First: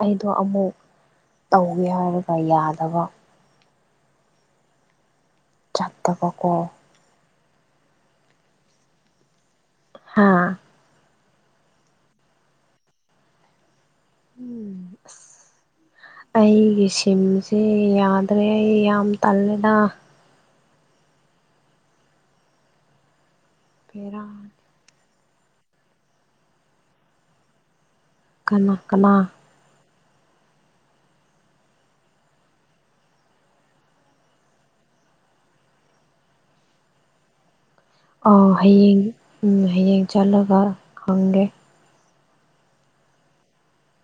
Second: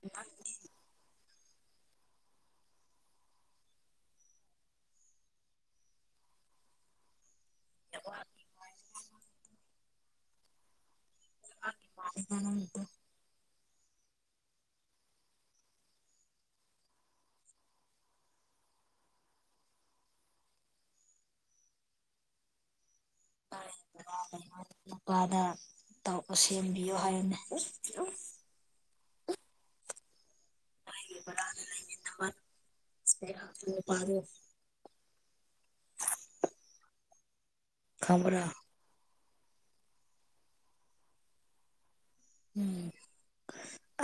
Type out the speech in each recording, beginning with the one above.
ꯑꯩꯗꯣ ꯑꯃꯨꯛ ꯇꯧꯒꯦ ꯍꯥꯏꯔꯒ ꯌꯥꯗꯕ ꯆꯠꯇꯕꯀꯣ [unintelligible] ꯍꯥꯥ [unintelligible] ꯎꯝ ꯑꯁ [inaudible] ꯑꯩꯒꯤ ꯁꯤꯝꯁꯦ ꯌꯥꯗ꯭ꯔꯦ ꯑꯩ ꯌꯥꯝ ꯇꯜꯂꯦꯗ ꯐꯦꯔꯥ ꯅꯨꯄꯥꯗ ꯇꯧ ꯁꯦꯝꯕꯤꯌꯣ ꯍꯥꯏꯌꯣꯅꯦ ꯀꯅꯥ ꯀꯅꯥ ꯕꯔꯥꯗ ꯂꯩꯃꯤꯟꯅꯕ [unintelligible] ꯑ ꯈꯪꯕ꯭ꯔꯥ ꯍꯌꯦꯡ ꯎꯝ ꯍꯌꯦꯡ ꯆꯠꯂꯒ ꯍꯪꯒꯦ ꯎꯝ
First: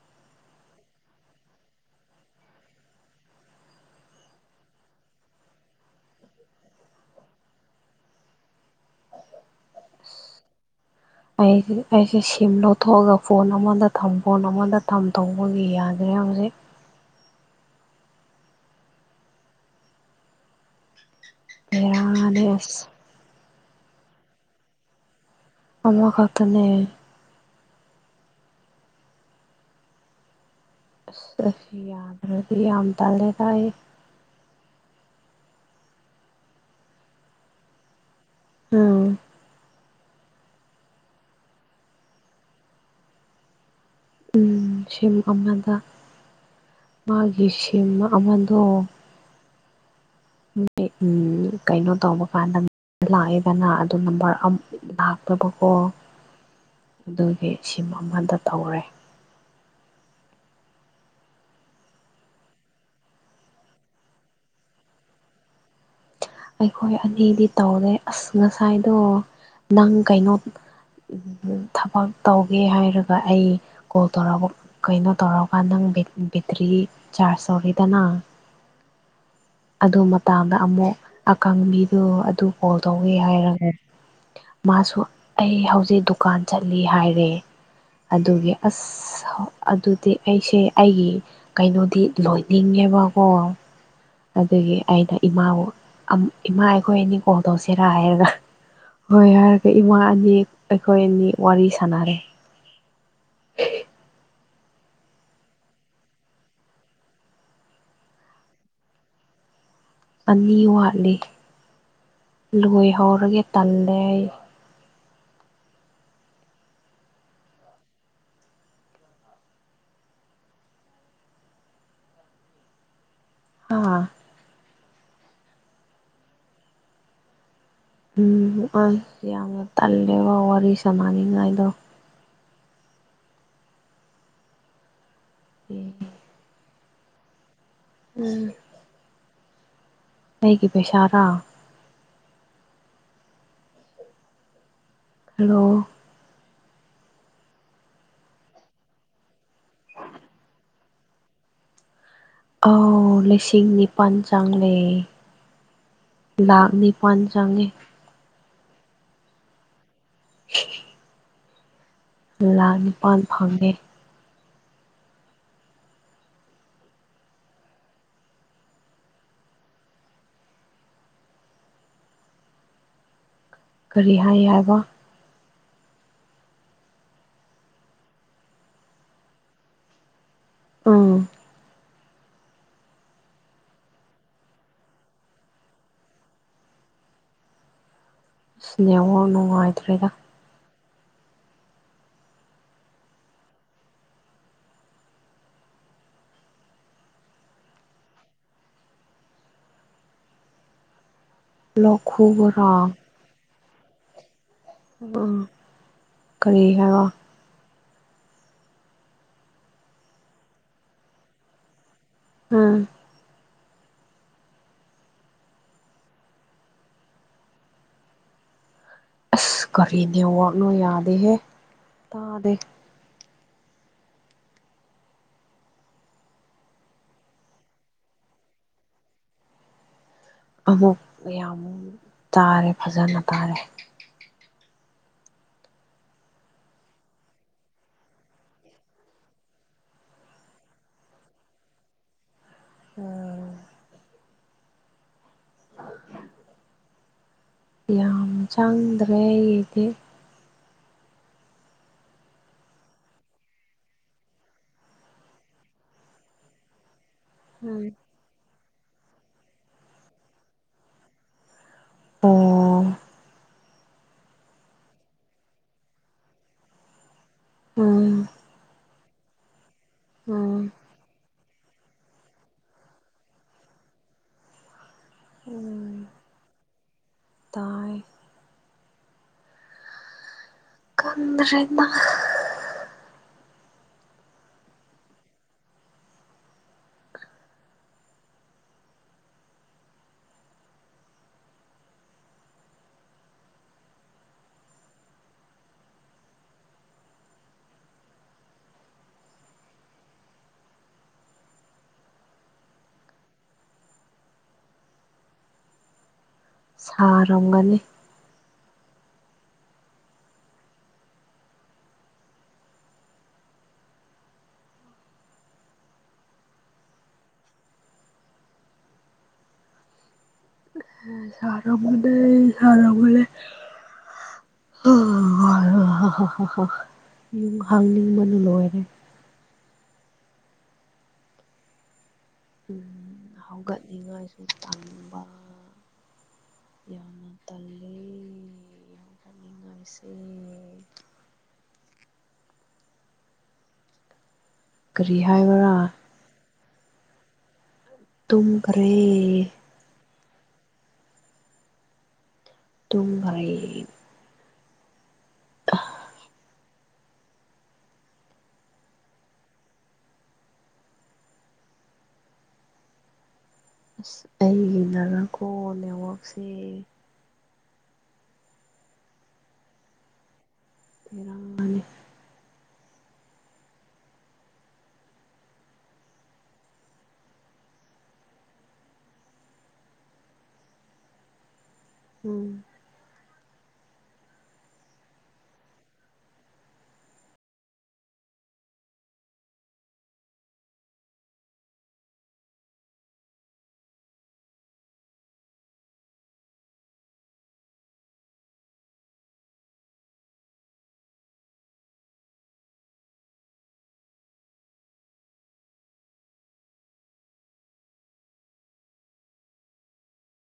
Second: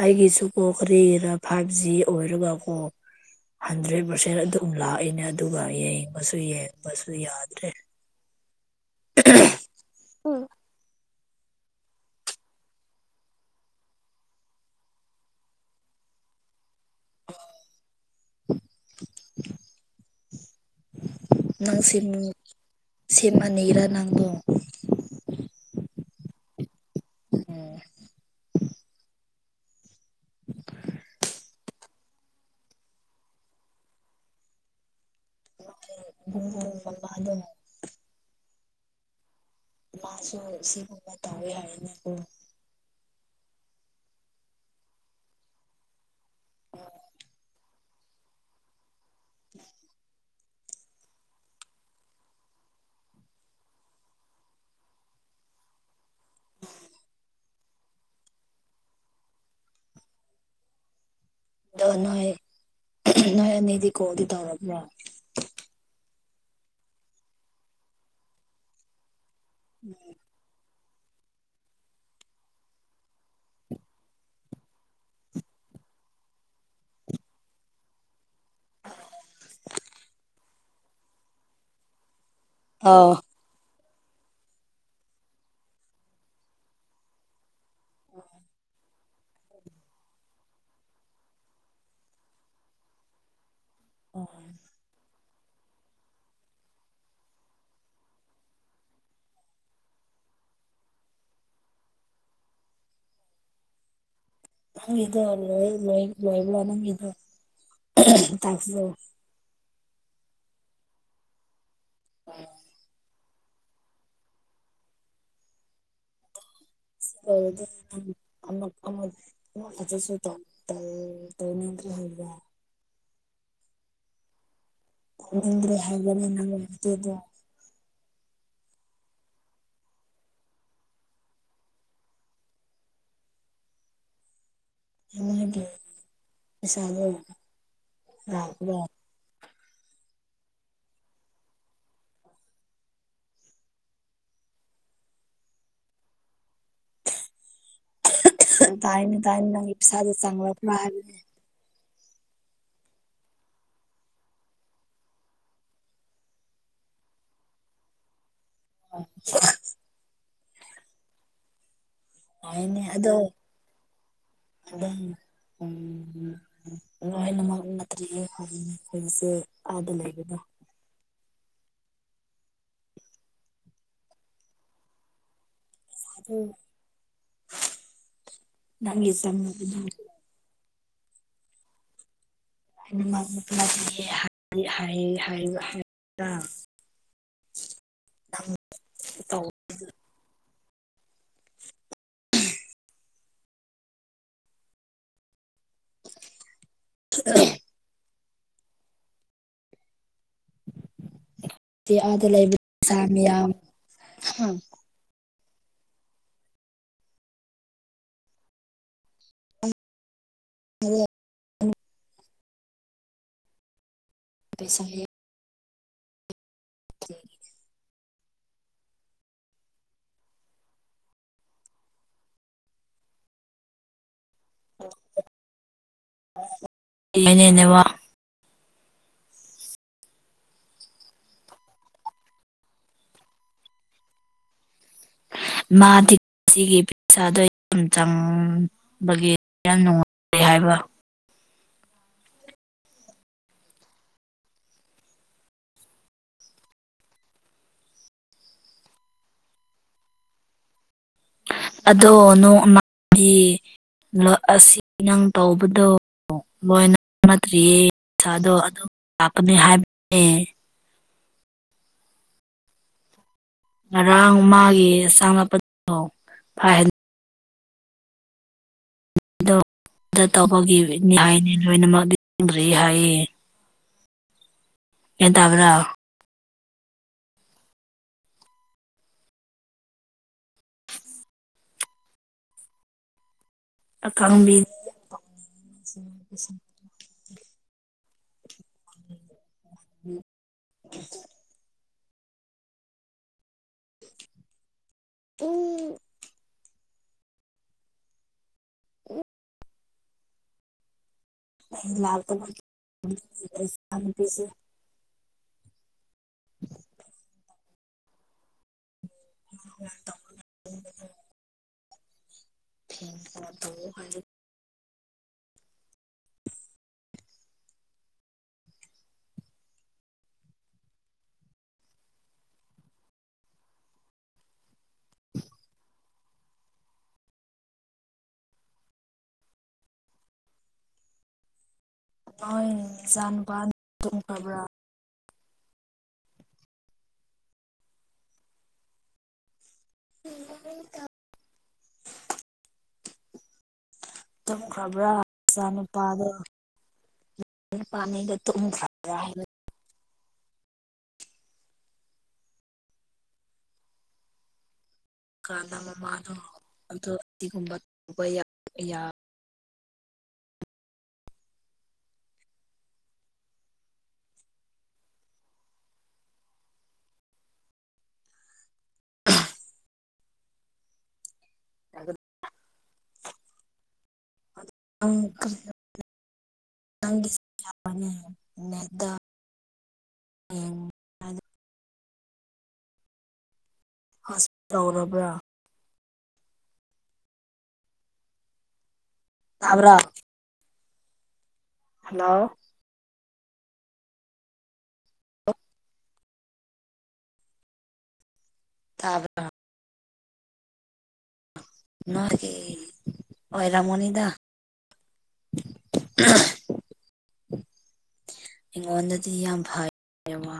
ꯑꯩꯒꯤꯁꯨ ꯀꯣ ꯀꯔꯤꯔ ꯐꯥꯏꯚ ꯖꯤ ꯑꯣꯏꯔꯒ ꯀꯣ ꯍꯟꯗ꯭ꯔꯦꯠ ꯄꯥꯔꯁꯦꯟ ꯑꯗꯨꯝ ꯂꯥꯛꯑꯦꯅꯦ ꯑꯗꯨꯒ ꯌꯦꯡꯕꯁꯨ ꯌꯦꯡꯕꯁꯨ ꯌꯥꯗ꯭ꯔꯦ [unintelligible] [unintelligible] ꯑꯩꯗꯤ ꯑꯩꯁꯦ ꯁꯤꯝ ꯂꯧꯊꯣꯛꯑꯒ ꯐꯣꯟ ꯑꯃꯗ ꯊꯝ ꯐꯣꯟ ꯑꯃꯗ ꯊꯝ ꯇꯧꯕꯒꯤ ꯌꯥꯗ꯭ꯔꯦ ꯍꯧꯖꯤꯛ ꯅꯪ ꯁꯤꯝ ꯕꯦꯔꯥꯅꯦ ꯑꯁ ꯁꯤꯝ ꯑꯅꯤꯔꯥ ꯅꯪꯕꯣ ꯑꯃꯈꯛꯇꯅꯦ ꯎꯝ [unintelligible] ꯑꯁ ꯑꯁꯤ ꯌꯥꯗ꯭ꯔꯗꯤ ꯌꯥꯝ ꯇꯜꯂꯦꯗ ꯑꯩ ꯅꯣꯏ ꯕꯨꯡ ꯕꯨꯡ ꯃꯃꯥꯗꯣ ꯑꯥ ꯃꯥꯁꯨ ꯁꯤꯒꯨꯝꯕ ꯇꯧꯋꯦ ꯍꯥꯏꯌꯦꯅꯦꯀꯣ ꯎꯝ ꯁꯤꯝ ꯑꯃꯗ ꯃꯥꯒꯤ ꯁꯤꯝ ꯑꯃꯗꯣ [unintelligible] ꯎꯝ ꯀꯩꯅꯣ ꯇꯧꯕ ꯀꯥꯟꯗ ꯂꯥꯛꯑꯦꯗꯅ ꯑꯗꯨ ꯅꯝꯕꯔ ꯑꯃ ꯂꯥꯛꯇꯕꯀꯣ ꯑꯗꯨꯒꯤ ꯁꯤꯝ ꯑꯃꯗ ꯇꯧꯔꯦ ꯑꯗꯣ ꯅꯣꯏ ꯅꯣꯏ ꯑꯅꯤꯗꯤ ꯀꯣꯜꯗꯤ ꯇꯧꯔꯕ꯭ꯔꯣ ꯑꯩꯈꯣꯏ ꯑꯅꯤꯗꯤ ꯇꯧꯔꯦ ꯑꯁ ꯉꯁꯥꯏꯗꯣ ꯅꯪ ꯀꯩꯅꯣ ꯎꯝ ꯊꯕꯛ ꯇꯧꯒꯦ ꯍꯥꯏꯔꯒ ꯑꯩ ꯀꯣꯜ ꯇꯧꯔꯛꯕ ꯀꯩꯅꯣ ꯇꯧꯔꯛꯑꯀꯥꯟ ꯅꯪ ꯕꯦ ꯕꯦꯇ꯭ꯔꯤ ꯆꯥꯔꯖ ꯇꯧꯔꯤꯗꯅ ꯑꯗꯨ ꯃꯇꯥꯡꯗ ꯑꯃꯨꯛ ꯑꯀꯪꯕꯤꯗꯨ ꯑꯗꯨ ꯀꯣꯜ ꯑꯥꯎ ꯇꯧꯒꯦ ꯍꯥꯏꯔꯒ ꯃꯥꯁꯨ ꯑꯩ ꯍꯧꯖꯤꯛ ꯗꯨꯀꯥꯟ ꯆꯠꯂꯤ ꯍꯥꯏꯔꯦ ꯑꯗꯨꯒꯤ ꯑꯁ ꯑꯗꯨꯗꯤ ꯑꯩꯁꯦ ꯑꯩꯒꯤ ꯀꯩꯅꯣꯗꯤ ꯂꯣꯏꯅꯤꯡꯉꯦꯕꯀꯣ ꯑꯣ ꯑꯗꯨꯒꯤ ꯑꯩꯅ ꯏꯃꯥꯕꯨ ꯑꯝ ꯏꯃꯥ ꯑꯩꯈꯣꯏ ꯑꯅꯤ ꯀꯣꯜ ꯇꯧꯁꯤꯔꯥ ꯍꯥꯏꯔꯒ ꯍꯣꯏ ꯍꯥꯏꯔꯒ ꯏꯃꯥ ꯑꯅꯤ ꯑꯩꯈꯣꯏ ꯑꯅꯤ ꯋꯥꯔꯤ ꯁꯥꯟꯅꯔꯦ [unintelligible] ꯅꯪꯒꯤꯗꯣ ꯂꯣꯏ ꯂꯣꯏ ꯂꯣꯏꯕ꯭ꯔꯥ ꯅꯪꯒꯤꯗꯣ ꯇꯥꯛꯁꯗꯣ ꯑꯅꯤ ꯋꯥꯠꯂꯤ ꯂꯣꯏꯍꯧꯔꯒꯦ ꯇꯜꯂꯦ ꯑꯩ ꯁꯤ ꯂꯣꯏꯔꯗꯤ [unintelligible] ꯅꯣꯏ ꯑꯗꯁꯨ ꯇꯧ ꯇꯧ ꯇꯧꯅꯤꯡꯗ꯭ꯔꯤ ꯍꯥꯏꯕ꯭ꯔꯥ ꯍꯥ ꯇꯧꯅꯤꯡꯗ꯭ꯔꯦ ꯍꯥꯏꯕ꯭ꯔꯥꯅꯦ [unintelligible] ꯎꯝ ꯑꯁ ꯌꯥꯝꯅ ꯇꯜꯂꯦꯕ ꯋꯥꯔꯤ ꯁꯥꯟꯅꯅꯤꯡꯉꯥꯏꯗꯣ ꯎꯝ [unintelligible] ꯑꯩꯒꯤ ꯄꯩꯁꯥꯔꯥ ꯍꯜꯂꯣ ꯇꯥꯏꯅꯦ ꯇꯥꯏꯅꯦ ꯅꯪꯒꯤ ꯄꯩꯁꯥꯗꯣ ꯆꯪꯂꯛꯄ꯭ꯔꯥ ꯍꯥꯏꯕꯅꯦ ꯑꯥꯎ ꯂꯤꯁꯤꯡ ꯅꯤꯄꯥꯜ ꯆꯪꯂꯦ ꯂꯥꯛ ꯅꯤꯄꯥꯟ ꯆꯪꯏ [unintelligible] [unintelligible] ꯂꯥꯛ [unintelligible] ꯑꯗꯣ ꯅꯤꯄꯥꯜ [unintelligible] ꯐꯪꯉꯦ ꯂꯣꯏꯅꯃꯛ ꯅꯠꯇ꯭ꯔꯤꯌꯦ ꯍꯧꯖꯤꯛꯅꯦ ꯍꯧꯖꯤꯛꯁꯦ ꯑꯥꯗ ꯂꯩꯕꯗꯣ ꯀꯔꯤ ꯍꯥꯏ ꯍꯥꯏꯕ [unintelligible] ꯎꯝ ꯑꯩꯅꯃꯛ ꯅꯠꯇ꯭ꯔꯤꯌꯦ ꯍꯥꯏ ꯍꯥꯏ ꯍꯥꯏꯕ [unintelligible] ꯅꯦꯠꯋꯥꯛ ꯅꯨꯡꯉꯥꯏꯇ꯭ꯔꯦꯗ [unintelligible] ꯂꯣꯛ ꯑꯥꯗ ꯂꯩꯕ ꯈꯨꯕꯔꯥ ꯄꯩꯁꯥ ꯃꯌꯥꯝ ꯍꯥ ꯑ ꯀꯔꯤ ꯍꯥꯏꯕ [unintelligible] ꯑ ꯄꯩꯁꯥ ꯍꯥꯏꯌꯦ [unintelligible] ꯑꯁ ꯀꯔꯤ ꯅꯦꯋꯥꯛꯅꯣ ꯌꯥꯗꯦꯍꯦ ꯇꯥꯗꯦ [unintelligible] ꯅꯦꯋꯥꯛ ꯑꯃꯨꯛ ꯌꯥꯝ ꯇꯥꯔꯦ ꯐꯖꯅ ꯇꯥꯔꯦ ꯃꯥꯗꯤ ꯁꯤꯒꯤ ꯄꯩꯁꯥꯗꯣ ꯌꯥꯝ ꯆꯪ ꯕꯒꯤ ꯌꯥꯝ ꯅꯨꯡꯉꯥꯏ ꯍꯥꯏꯕ ꯎꯝ [unintelligible] ꯌꯥꯝ ꯆꯪꯗ꯭ꯔꯦ ꯑꯩꯒꯤꯗꯤ ꯑꯗꯣ ꯅꯣꯡꯃꯗꯤ ꯂꯣ ꯑꯁꯤ ꯅꯪ ꯇꯧꯕꯗꯣ ꯂꯣꯏꯅ ꯅꯠꯇ꯭ꯔꯤꯌꯦ ꯎꯝ ꯄꯩꯁꯥꯗꯣ ꯑꯗꯨꯝ ꯂꯥꯛꯀꯅꯤ ꯍꯥꯏꯕꯅꯦ ꯑꯣ ꯉꯔꯥꯡ ꯃꯥꯒꯤ ꯆꯪ ꯂꯛꯄꯗꯣ ꯐꯥꯏꯚ ꯍꯟꯗ ꯎꯝ꯫ ꯑꯗꯣ ꯎꯝ ꯇꯧꯕꯒꯤꯅꯤ ꯍꯥꯏꯅꯤ ꯂꯣꯏꯅꯃꯛꯗꯤ [unintelligible] ꯍꯥꯏꯌꯦ ꯒ꯭ꯌꯥꯟ ꯇꯥꯕ꯭ꯔꯥ ꯎꯝ ꯇꯥꯏ ꯈꯟꯗꯔꯗꯥ ꯑꯀꯥꯟꯕꯤ [unintelligible] [unintelligible] [unintelligible] [inaudible] ꯁꯥꯔꯝꯒꯅꯤ [inaudible] [inaudible] [inaudible] ꯁꯥꯔꯝꯒꯅꯤ ꯁꯥꯔꯝꯒꯅꯤ ꯍ ꯌꯨꯝ ꯍꯪꯅꯤꯡꯕꯅ ꯂꯣꯏꯔꯦ ꯍꯣꯏꯅꯦ ꯎꯝ ꯅꯆꯥꯅꯨꯄꯥ ꯍꯧꯒꯠꯅꯤꯡꯉꯥꯏꯁꯨ ꯇꯨꯝꯈ꯭ꯔꯕ꯭ꯔꯥ ꯇꯟꯕ ꯌꯥꯝꯅ ꯇꯜꯂꯤ ꯌꯥꯝ ꯉꯁꯦ [unintelligible] ꯇꯨꯝꯈ꯭ꯔꯕ꯭ꯔꯥ ꯀꯔꯤ ꯍꯥꯏꯕ꯭ꯔꯥ ꯅꯆꯥꯅꯨꯨꯄꯥꯗꯣ ꯅꯨ ꯄꯥꯝꯃꯦꯗ ꯇꯨꯝꯈ꯭ꯔꯕ꯭ꯔꯥ ꯇꯨꯝꯈ꯭ꯔꯦ ꯍꯥꯏꯕꯅꯦ ꯇꯨꯝꯈ꯭ꯔꯦ ꯀꯟꯗ ꯃꯃꯥꯗꯣ ꯑꯗꯨ [unintelligible] ꯇꯧꯕ ꯌꯥ [unintelligible] ꯑꯁ ꯑꯩꯒꯤ ꯅꯥꯔ ꯀꫭ ꯅꯦꯠꯋꯥꯛꯁꯦ [inaudible] [inaudible] [inaudible] [inaudible] ꯎꯝ꯫ ꯍꫭꯁ ꯇꯧꯔꯕ꯭ꯔꯥ ꯇꯥꯕ꯭ꯔꯥ ꯍꯜꯂꯣ ꯇꯥꯕ꯭ꯔꯥ ꯅꫭꯏꯒꯤ ꯑꫭꯏꯔꯝꯒꯅꯤꯗ [inaudible] ꯑꯩꯉꯣꯟꯗꯗꯤ ꯌꯥꯝ ꯐꯩꯌꯦꯕ